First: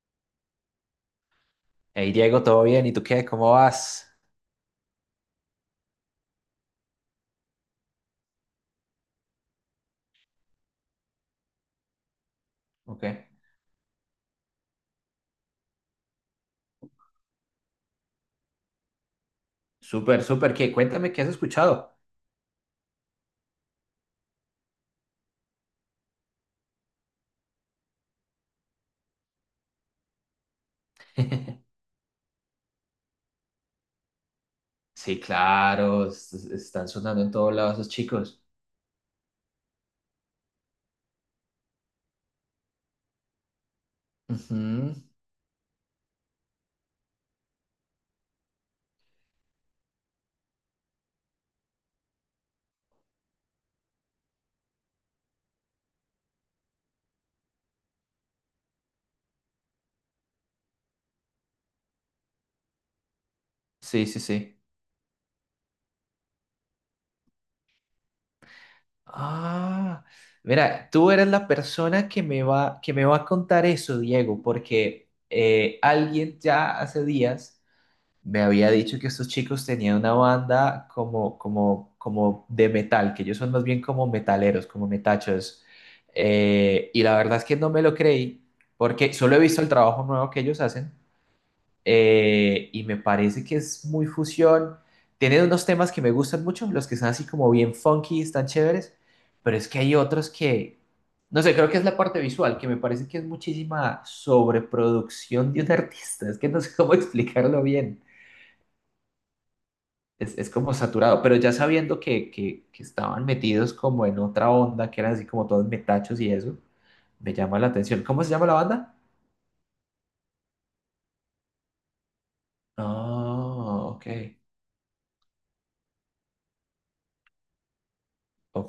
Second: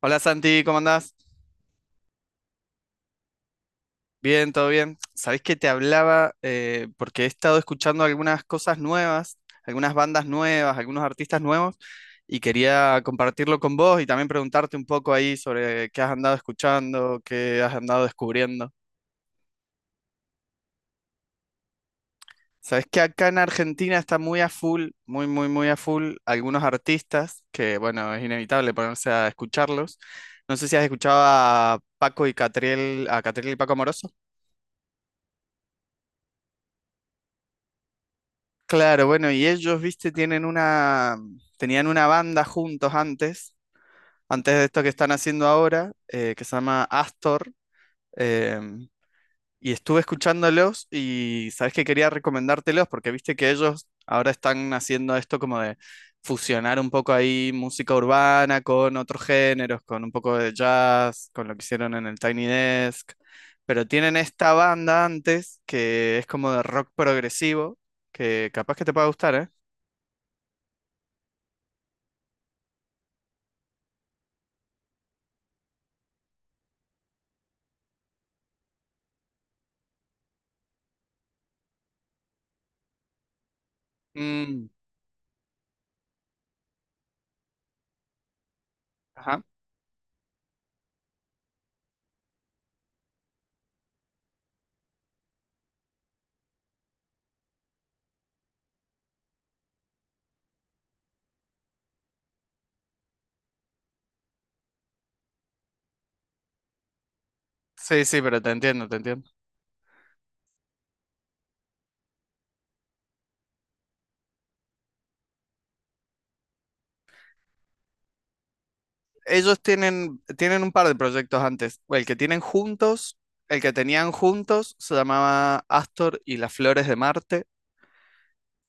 Hola Santi, ¿cómo andás? Hey Diego, ¿todo bien? ¿Y tú qué? ¿Cómo vas? Bien, todo bien. Sabés que te hablaba porque he estado escuchando algunas cosas nuevas, algunas bandas nuevas, algunos artistas nuevos y quería Ok, compartirlo con vos y también preguntarte un poco ahí sobre qué has andado escuchando, qué has andado descubriendo. súper, súper. ¿Qué? Cuéntame, ¿qué has escuchado? Sabés que acá en Argentina está muy a full, muy, muy, muy a full algunos artistas que, bueno, es inevitable ponerse a escucharlos. No sé si has escuchado a Paco y Catriel, a Catriel y Paco Amoroso. Sí, claro, están sonando en todos lados esos chicos. Claro, bueno, y ellos, viste, tenían una banda juntos antes, antes de esto que Ujú. están haciendo ahora, que se llama Astor, em, y estuve escuchándolos y sabes que quería recomendártelos porque viste que ellos ahora están haciendo esto como de fusionar un poco ahí música urbana con otros géneros, con un poco de jazz, con lo que hicieron en el Tiny Desk, pero Sí, tienen sí, esta sí. banda antes que es como de rock progresivo, que capaz que te pueda gustar, ¿eh? Ah, mira, tú eres la persona que me va a contar eso, Diego, porque alguien ya hace días me había dicho que estos chicos tenían una banda como de metal, que ellos son más bien como metaleros, Mm, como metachos. Y la verdad es que no me lo creí, porque solo he ajá. visto el trabajo nuevo que ellos hacen y me parece que es muy fusión. Tienen unos temas que me gustan mucho, los que son así como bien funky, están chéveres, pero es que hay otros que, no sé, creo que es la parte visual, que me parece que es muchísima sobreproducción de un artista, es que no sé cómo explicarlo bien. Sí, sí, pero te entiendo, te entiendo. Es como saturado, pero ya sabiendo que estaban metidos como en otra onda, que eran así como todos metachos y eso, me llama la atención. ¿Cómo se llama la banda? Ellos tienen un par de proyectos antes. El que Ah, ok, tenían juntos se llamaba Astor y las Flores de Marte,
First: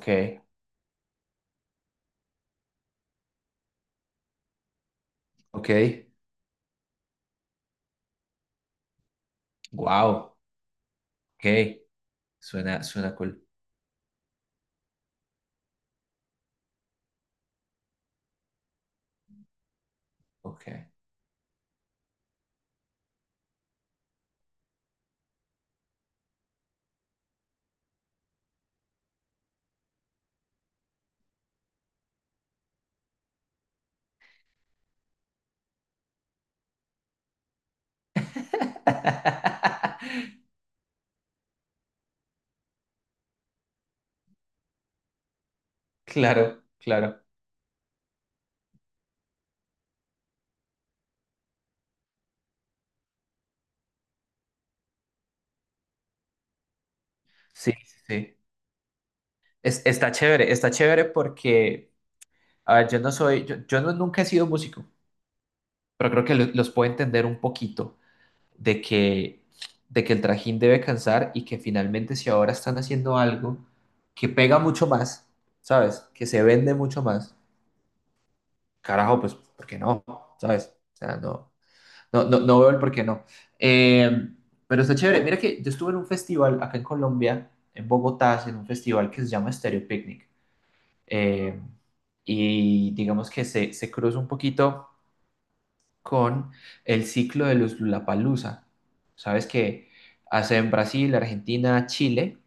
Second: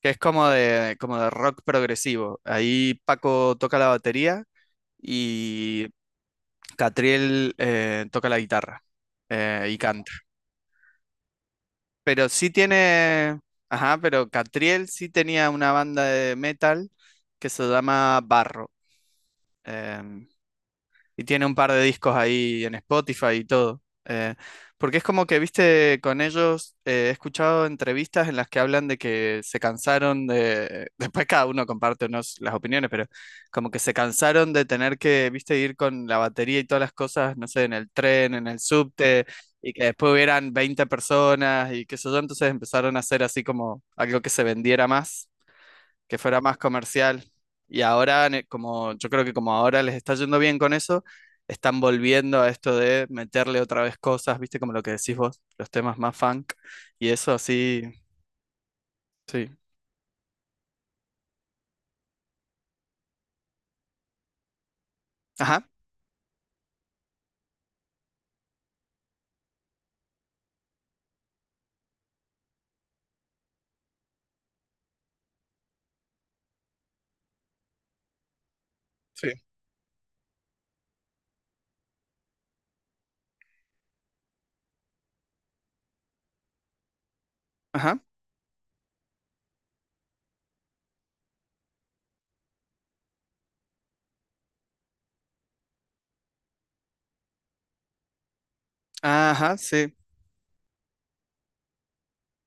que es como de rock progresivo. Ahí Paco toca la batería ok, y Catriel toca la guitarra y canta. wow, ok, Pero sí suena, suena tiene, cool, ajá, pero Catriel sí tenía una banda de metal que se llama Barro. em, ok. y tiene un par de discos ahí en Spotify y todo. Eh, porque es como que, viste, con ellos he escuchado entrevistas en las que hablan de que se cansaron de, después cada uno comparte las opiniones, pero como que se cansaron de tener que, viste, ir con la batería y todas las cosas, no sé, en el tren, en el subte, y que después hubieran 20 personas y qué sé yo, entonces empezaron a hacer así como algo que se vendiera más que fuera más Claro, claro. comercial. Y ahora, como yo creo que como ahora les está yendo bien con eso, están volviendo a esto de meterle otra vez cosas, viste, como lo que decís vos, los temas más funk y eso Sí, así, sí, sí. sí. Está chévere, está chévere porque, a ver, yo no soy, yo no, nunca he sido músico, Ajá, pero creo que los puedo entender un poquito. de que, de que el trajín debe cansar y que finalmente si ahora están haciendo algo que pega mucho más, ¿sabes? Que se vende mucho más, carajo, sí. pues, ¿por qué no? ¿Sabes? O sea, no, no, no, no veo el por qué no. Eh, pero está chévere. Mira que yo estuve en un festival acá en Colombia, en Ajá, Bogotá, en un festival que se llama Stereo Picnic. Eh, y digamos que se cruza un poquito con el ciclo de los Lollapalooza. Sabes ajá, que sí, hacen Brasil, Argentina, Chile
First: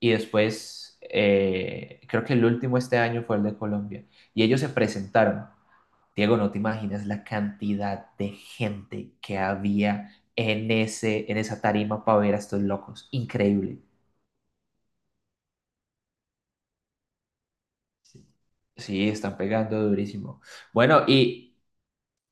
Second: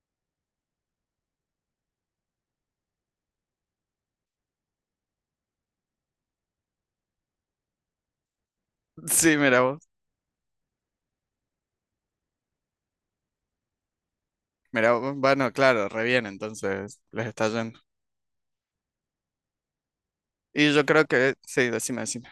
y después creo que el último este año fue el de Colombia. Y ellos se presentaron. Diego, no te imaginas la cantidad de gente sí, que había en esa tarima para ver a estos locos. Increíble. mira vos, bueno, claro, re bien, entonces les está yendo. Sí, están pegando durísimo. Y yo Bueno, creo que, y sí, decime, decime.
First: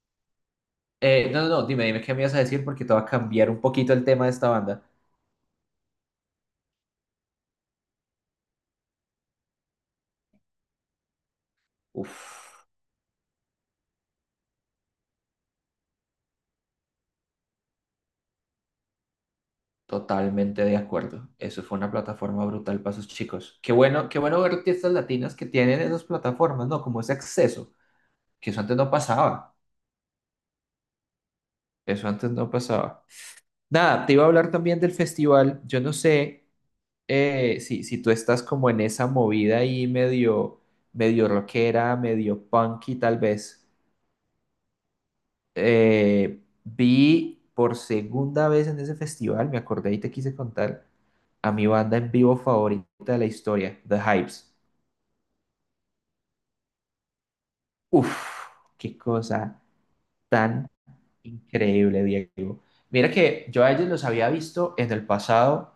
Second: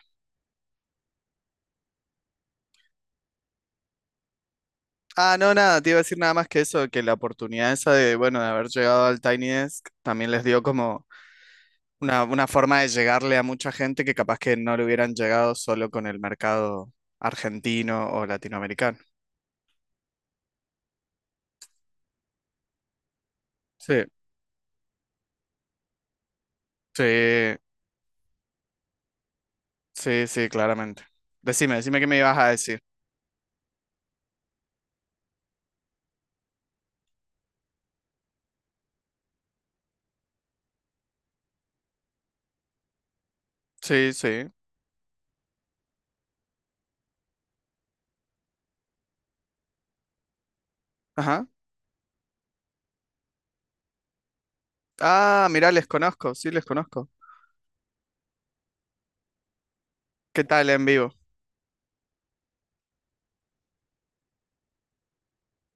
no, no, no, dime, dime qué me ibas a decir porque te va a cambiar un poquito el tema de esta banda. Ah, no, nada, te iba a decir nada más que eso, que la oportunidad esa de, bueno, de haber llegado al Tiny Desk también les dio como una Uf. forma de llegarle a mucha gente que capaz que no le hubieran llegado solo con el mercado argentino o latinoamericano. Totalmente de acuerdo. Eso fue una plataforma brutal para esos chicos. Sí, Qué bueno ver artistas latinas que tienen esas plataformas, ¿no? Como ese sí, acceso, que eso antes no pasaba. sí, sí, claramente. Decime, decime qué Eso me antes ibas a no decir. pasaba. Nada, te iba a hablar también del festival. Yo no sé si tú estás como en esa movida ahí medio, medio rockera, medio punky tal vez. Sí, sí. Vi por segunda vez en ese festival, me acordé y te quise contar, Ajá. a mi banda en vivo favorita de la historia, The Hypes. Ah, mirá, les conozco, sí, les conozco. Uf, qué cosa ¿Qué tal tan en vivo? increíble, Diego. Mira que yo a ellos los había visto en el pasado,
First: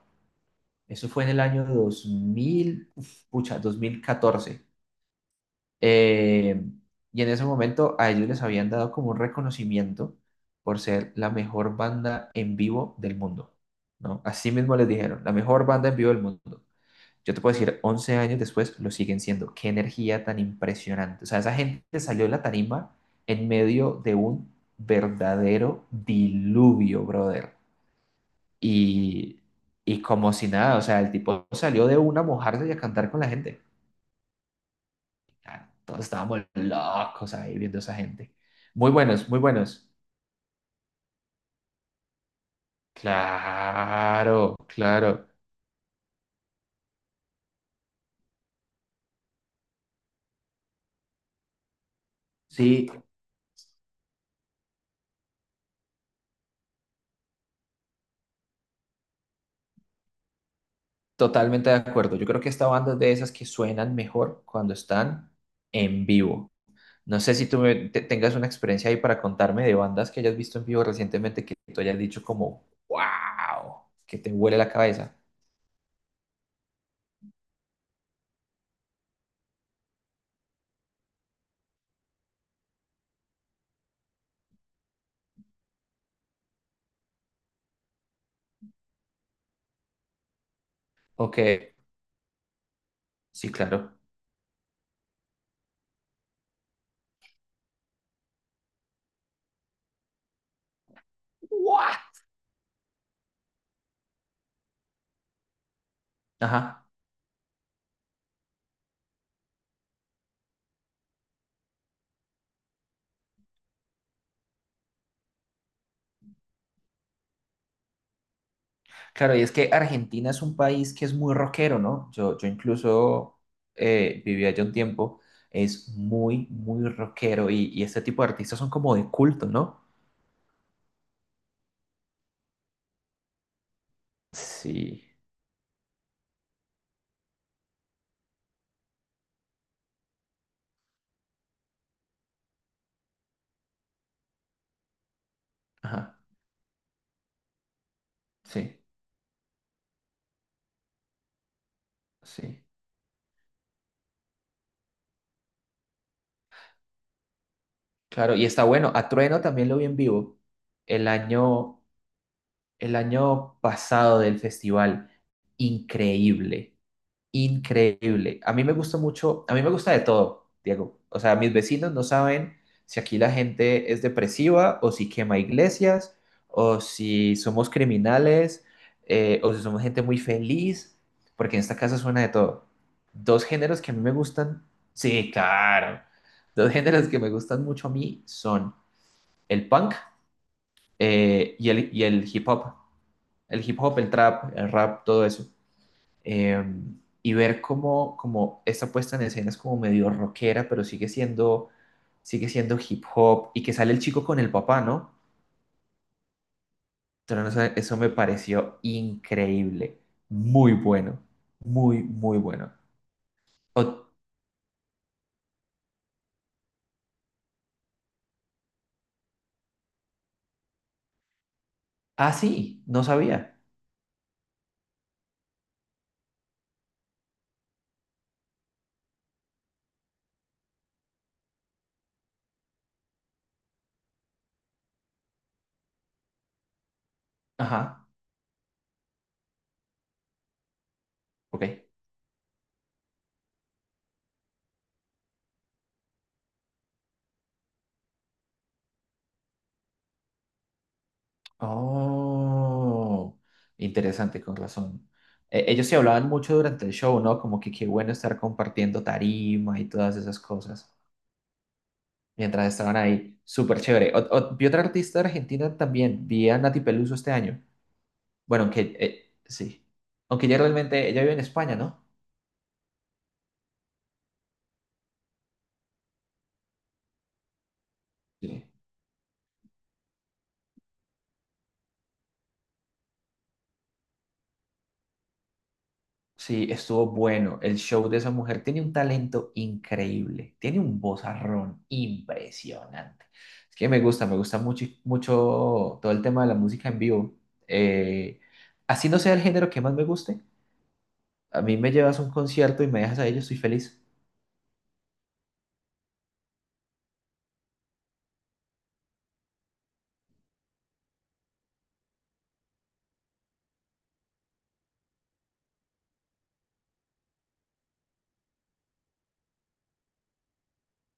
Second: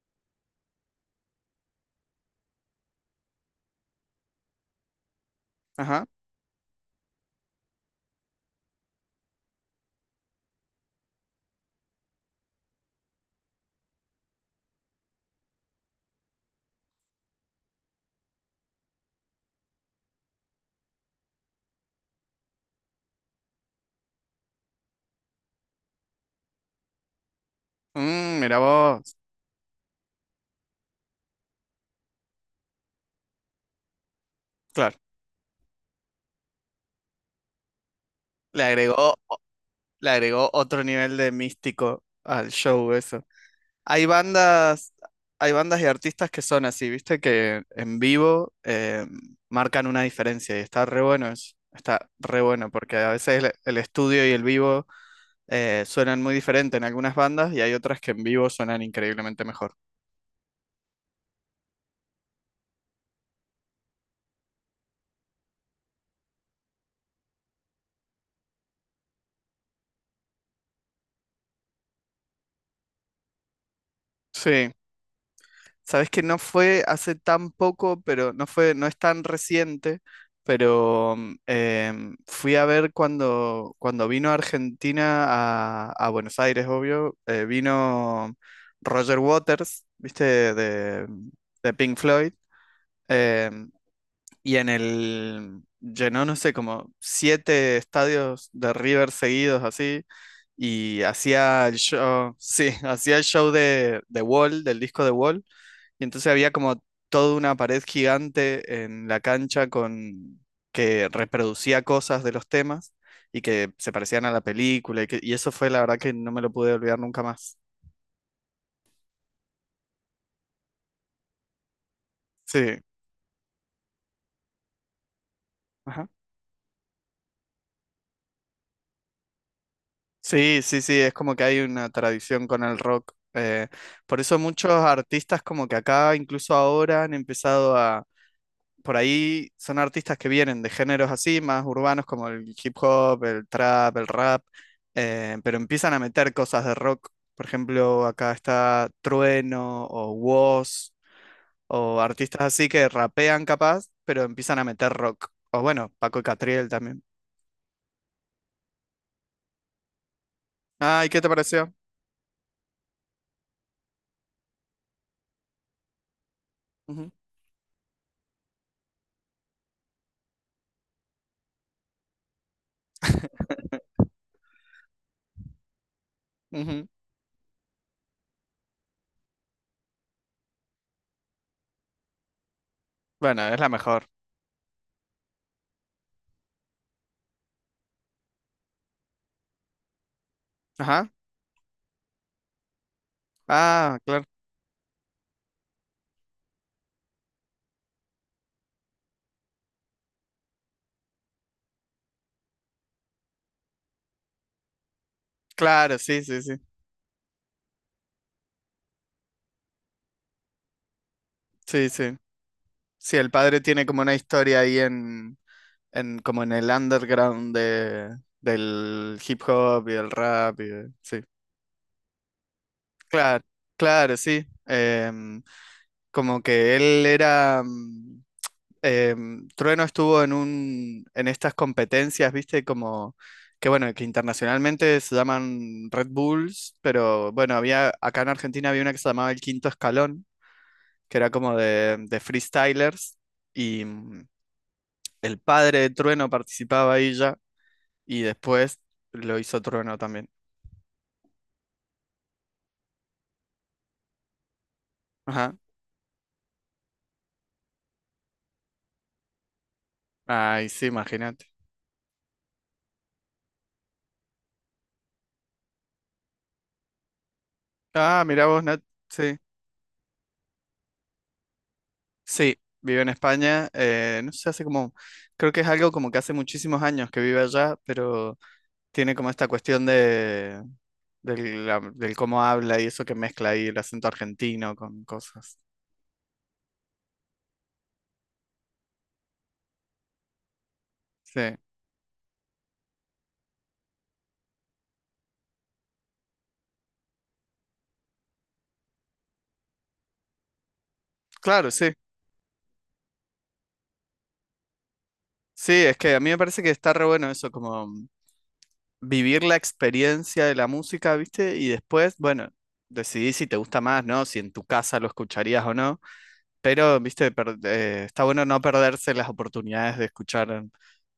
eso fue en el año 2000, uf, pucha, 2014. Ajá. Eh, y en ese momento a ellos les habían dado como un reconocimiento por ser la mejor banda en vivo del mundo, ¿no? Así mismo les dijeron, la mejor banda en vivo del mundo. Yo te puedo decir, 11 años después lo siguen siendo. Qué energía tan impresionante. O sea, esa gente salió de la tarima en medio de un verdadero diluvio, brother. Mm, mira vos. Y, y como si nada, o sea, el tipo salió de una a mojarse y a cantar con la gente. Claro. Ah, todos estábamos locos ahí viendo a esa gente. Le Muy agregó, buenos, muy buenos. le agregó otro nivel de místico al show eso. Hay Claro, bandas, claro. hay bandas y artistas que son así, viste, que en vivo marcan una diferencia y está re bueno eso. Está re bueno Sí, porque a veces el estudio y el vivo suenan muy diferente en algunas bandas y hay otras que en vivo suenan increíblemente mejor. totalmente de acuerdo. Yo creo que esta banda es de esas que suenan mejor cuando están en vivo. No sé si tengas una experiencia ahí para contarme de bandas que hayas visto en vivo recientemente que tú hayas dicho como, wow, que te huele Sí. la cabeza. Sabes que no fue hace tan poco, pero no fue, no es tan reciente, pero fui a ver cuando vino a Argentina, a Buenos Aires, obvio, vino Roger Waters, ¿viste? De, O de que, Pink Floyd, sí, em, claro. y llenó, no sé, como siete estadios de River seguidos así. Y hacía el ¡Guau! show, sí, hacía el show de Wall, del disco de Wall y entonces había como Ajá. toda una pared gigante en la cancha con que reproducía cosas de los temas y que se parecían a la película y eso fue la verdad que no me lo pude olvidar nunca más. Claro, y es que Argentina es un país que es muy rockero, ¿no? Yo Sí, incluso viví allá un tiempo, es ajá. muy, muy rockero y este tipo de artistas son como de culto, ¿no? Sí, sí, sí, es como que hay una tradición con el rock. Por eso muchos Sí, artistas como que acá, incluso ahora, han empezado a por ahí son artistas que vienen de géneros así, más urbanos como el hip hop, el trap, el rap, pero empiezan a ajá, meter cosas de rock. Por ejemplo, acá sí, está Trueno o Woz o artistas sí. así que rapean capaz, pero empiezan a meter rock. O bueno, Paco y Catriel también. Claro, y está bueno. A Trueno también lo vi en vivo Ah, el y ¿qué te pareció? año el año pasado del festival. Increíble, Ujú, increíble. A mí me gusta mucho, a mí me gusta de todo, Diego. O sea, mis vecinos no saben si aquí la gente es depresiva o si quema iglesias o ujú. si somos criminales o si somos gente muy feliz, porque en esta casa suena de todo. Dos Bueno, es la géneros que a mí mejor. me gustan, sí, claro. Dos géneros que me gustan mucho a mí son el punk Ajá. Y y el hip hop, el hip hop, Ah, el claro. trap, el rap, todo eso. Eh, y ver cómo, como esta puesta en escena es como medio rockera, pero sigue siendo hip hop y que sale el chico con el papá, ¿no? Claro, sí, sí, sí. Entonces, no sé, eso me pareció increíble, muy bueno, Sí, muy, sí. muy bueno. Sí, el padre tiene como O- una historia ahí como en el underground del hip hop y el rap. Sí, ah, sí, no claro, sabía. claro, sí. Como que él era... Trueno estuvo en estas competencias, viste, como que bueno, que internacionalmente se llaman Red Bulls, pero bueno, había, Ajá, acá en Argentina había una que se llamaba El Quinto Escalón, que era como ok. de freestylers, y el padre de Trueno participaba ahí ya. Y después lo hizo Trueno también. Oh, interesante, con razón. Ajá. Ellos se hablaban mucho durante el show, ¿no? Como que qué bueno estar compartiendo tarima y todas esas Ay, sí, cosas, imagínate. mientras estaban ahí. Súper chévere. Vi otra artista de Argentina también. Vi a Nati Peluso este año. Ah, mira vos, Bueno, Nat. aunque Sí. sí. Aunque ya realmente ella vive en España, ¿no? Sí, vive en España. No sé, hace como. Creo que es algo como que hace muchísimos años que vive allá, pero Sí. tiene como esta cuestión de. Del cómo habla y eso que mezcla ahí el acento argentino con cosas. Sí, estuvo bueno. El show de esa mujer tiene un talento increíble. Tiene un Sí. vozarrón impresionante. Es que me gusta mucho, mucho todo el tema de la música en vivo. Eh, Así no sea el género que más me guste. A Claro, mí sí. me llevas a un concierto y me dejas ahí, yo estoy feliz. Sí, es que a mí me parece que está re bueno eso, como. Vivir la experiencia de la música, ¿viste? Y después, bueno, decidí si te gusta más, ¿no? Si en tu casa lo escucharías o no. Pero, ¿viste? Está bueno no perderse las oportunidades de escuchar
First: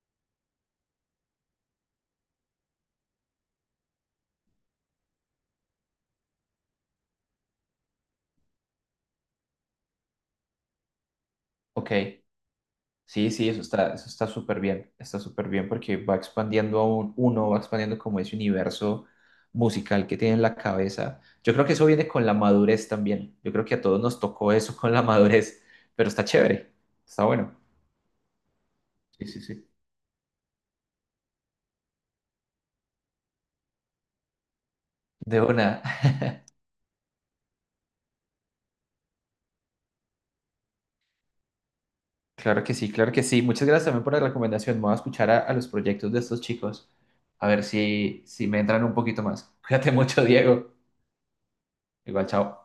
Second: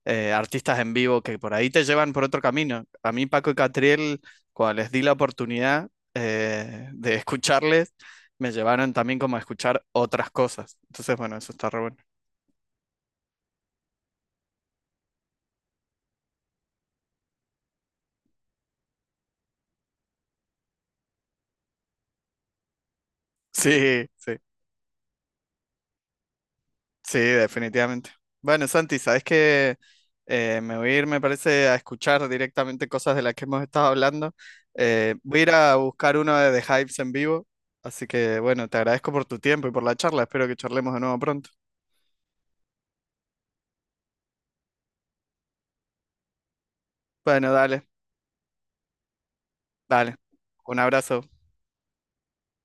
artistas en vivo que por ahí te llevan por otro camino. A mí, Paco y Catriel, cuando les di la oportunidad de escucharles, me llevaron también como a escuchar otras cosas. Entonces, bueno, eso está re bueno. Ok. Sí, sí, eso está súper bien porque va expandiendo aún uno, va expandiendo como ese universo musical que tiene en la cabeza. Yo creo que eso viene con la madurez también. Yo creo que a todos Sí, nos sí. tocó eso con la madurez, pero está chévere, Sí, está bueno. definitivamente. Bueno, Santi, sabes Sí, sí, sí. que me voy a ir, me parece, a escuchar directamente cosas de las que hemos estado hablando. Voy a De ir a una. buscar uno de The Hives en vivo. Así que, bueno, te agradezco por tu tiempo y por la charla. Espero que charlemos de nuevo pronto. Claro que sí, claro que sí. Muchas gracias también por la recomendación. Me voy a escuchar a los proyectos de estos chicos, a Bueno, ver dale, si me entran un poquito más. Cuídate dale. mucho, Diego. Un abrazo. Igual, chao.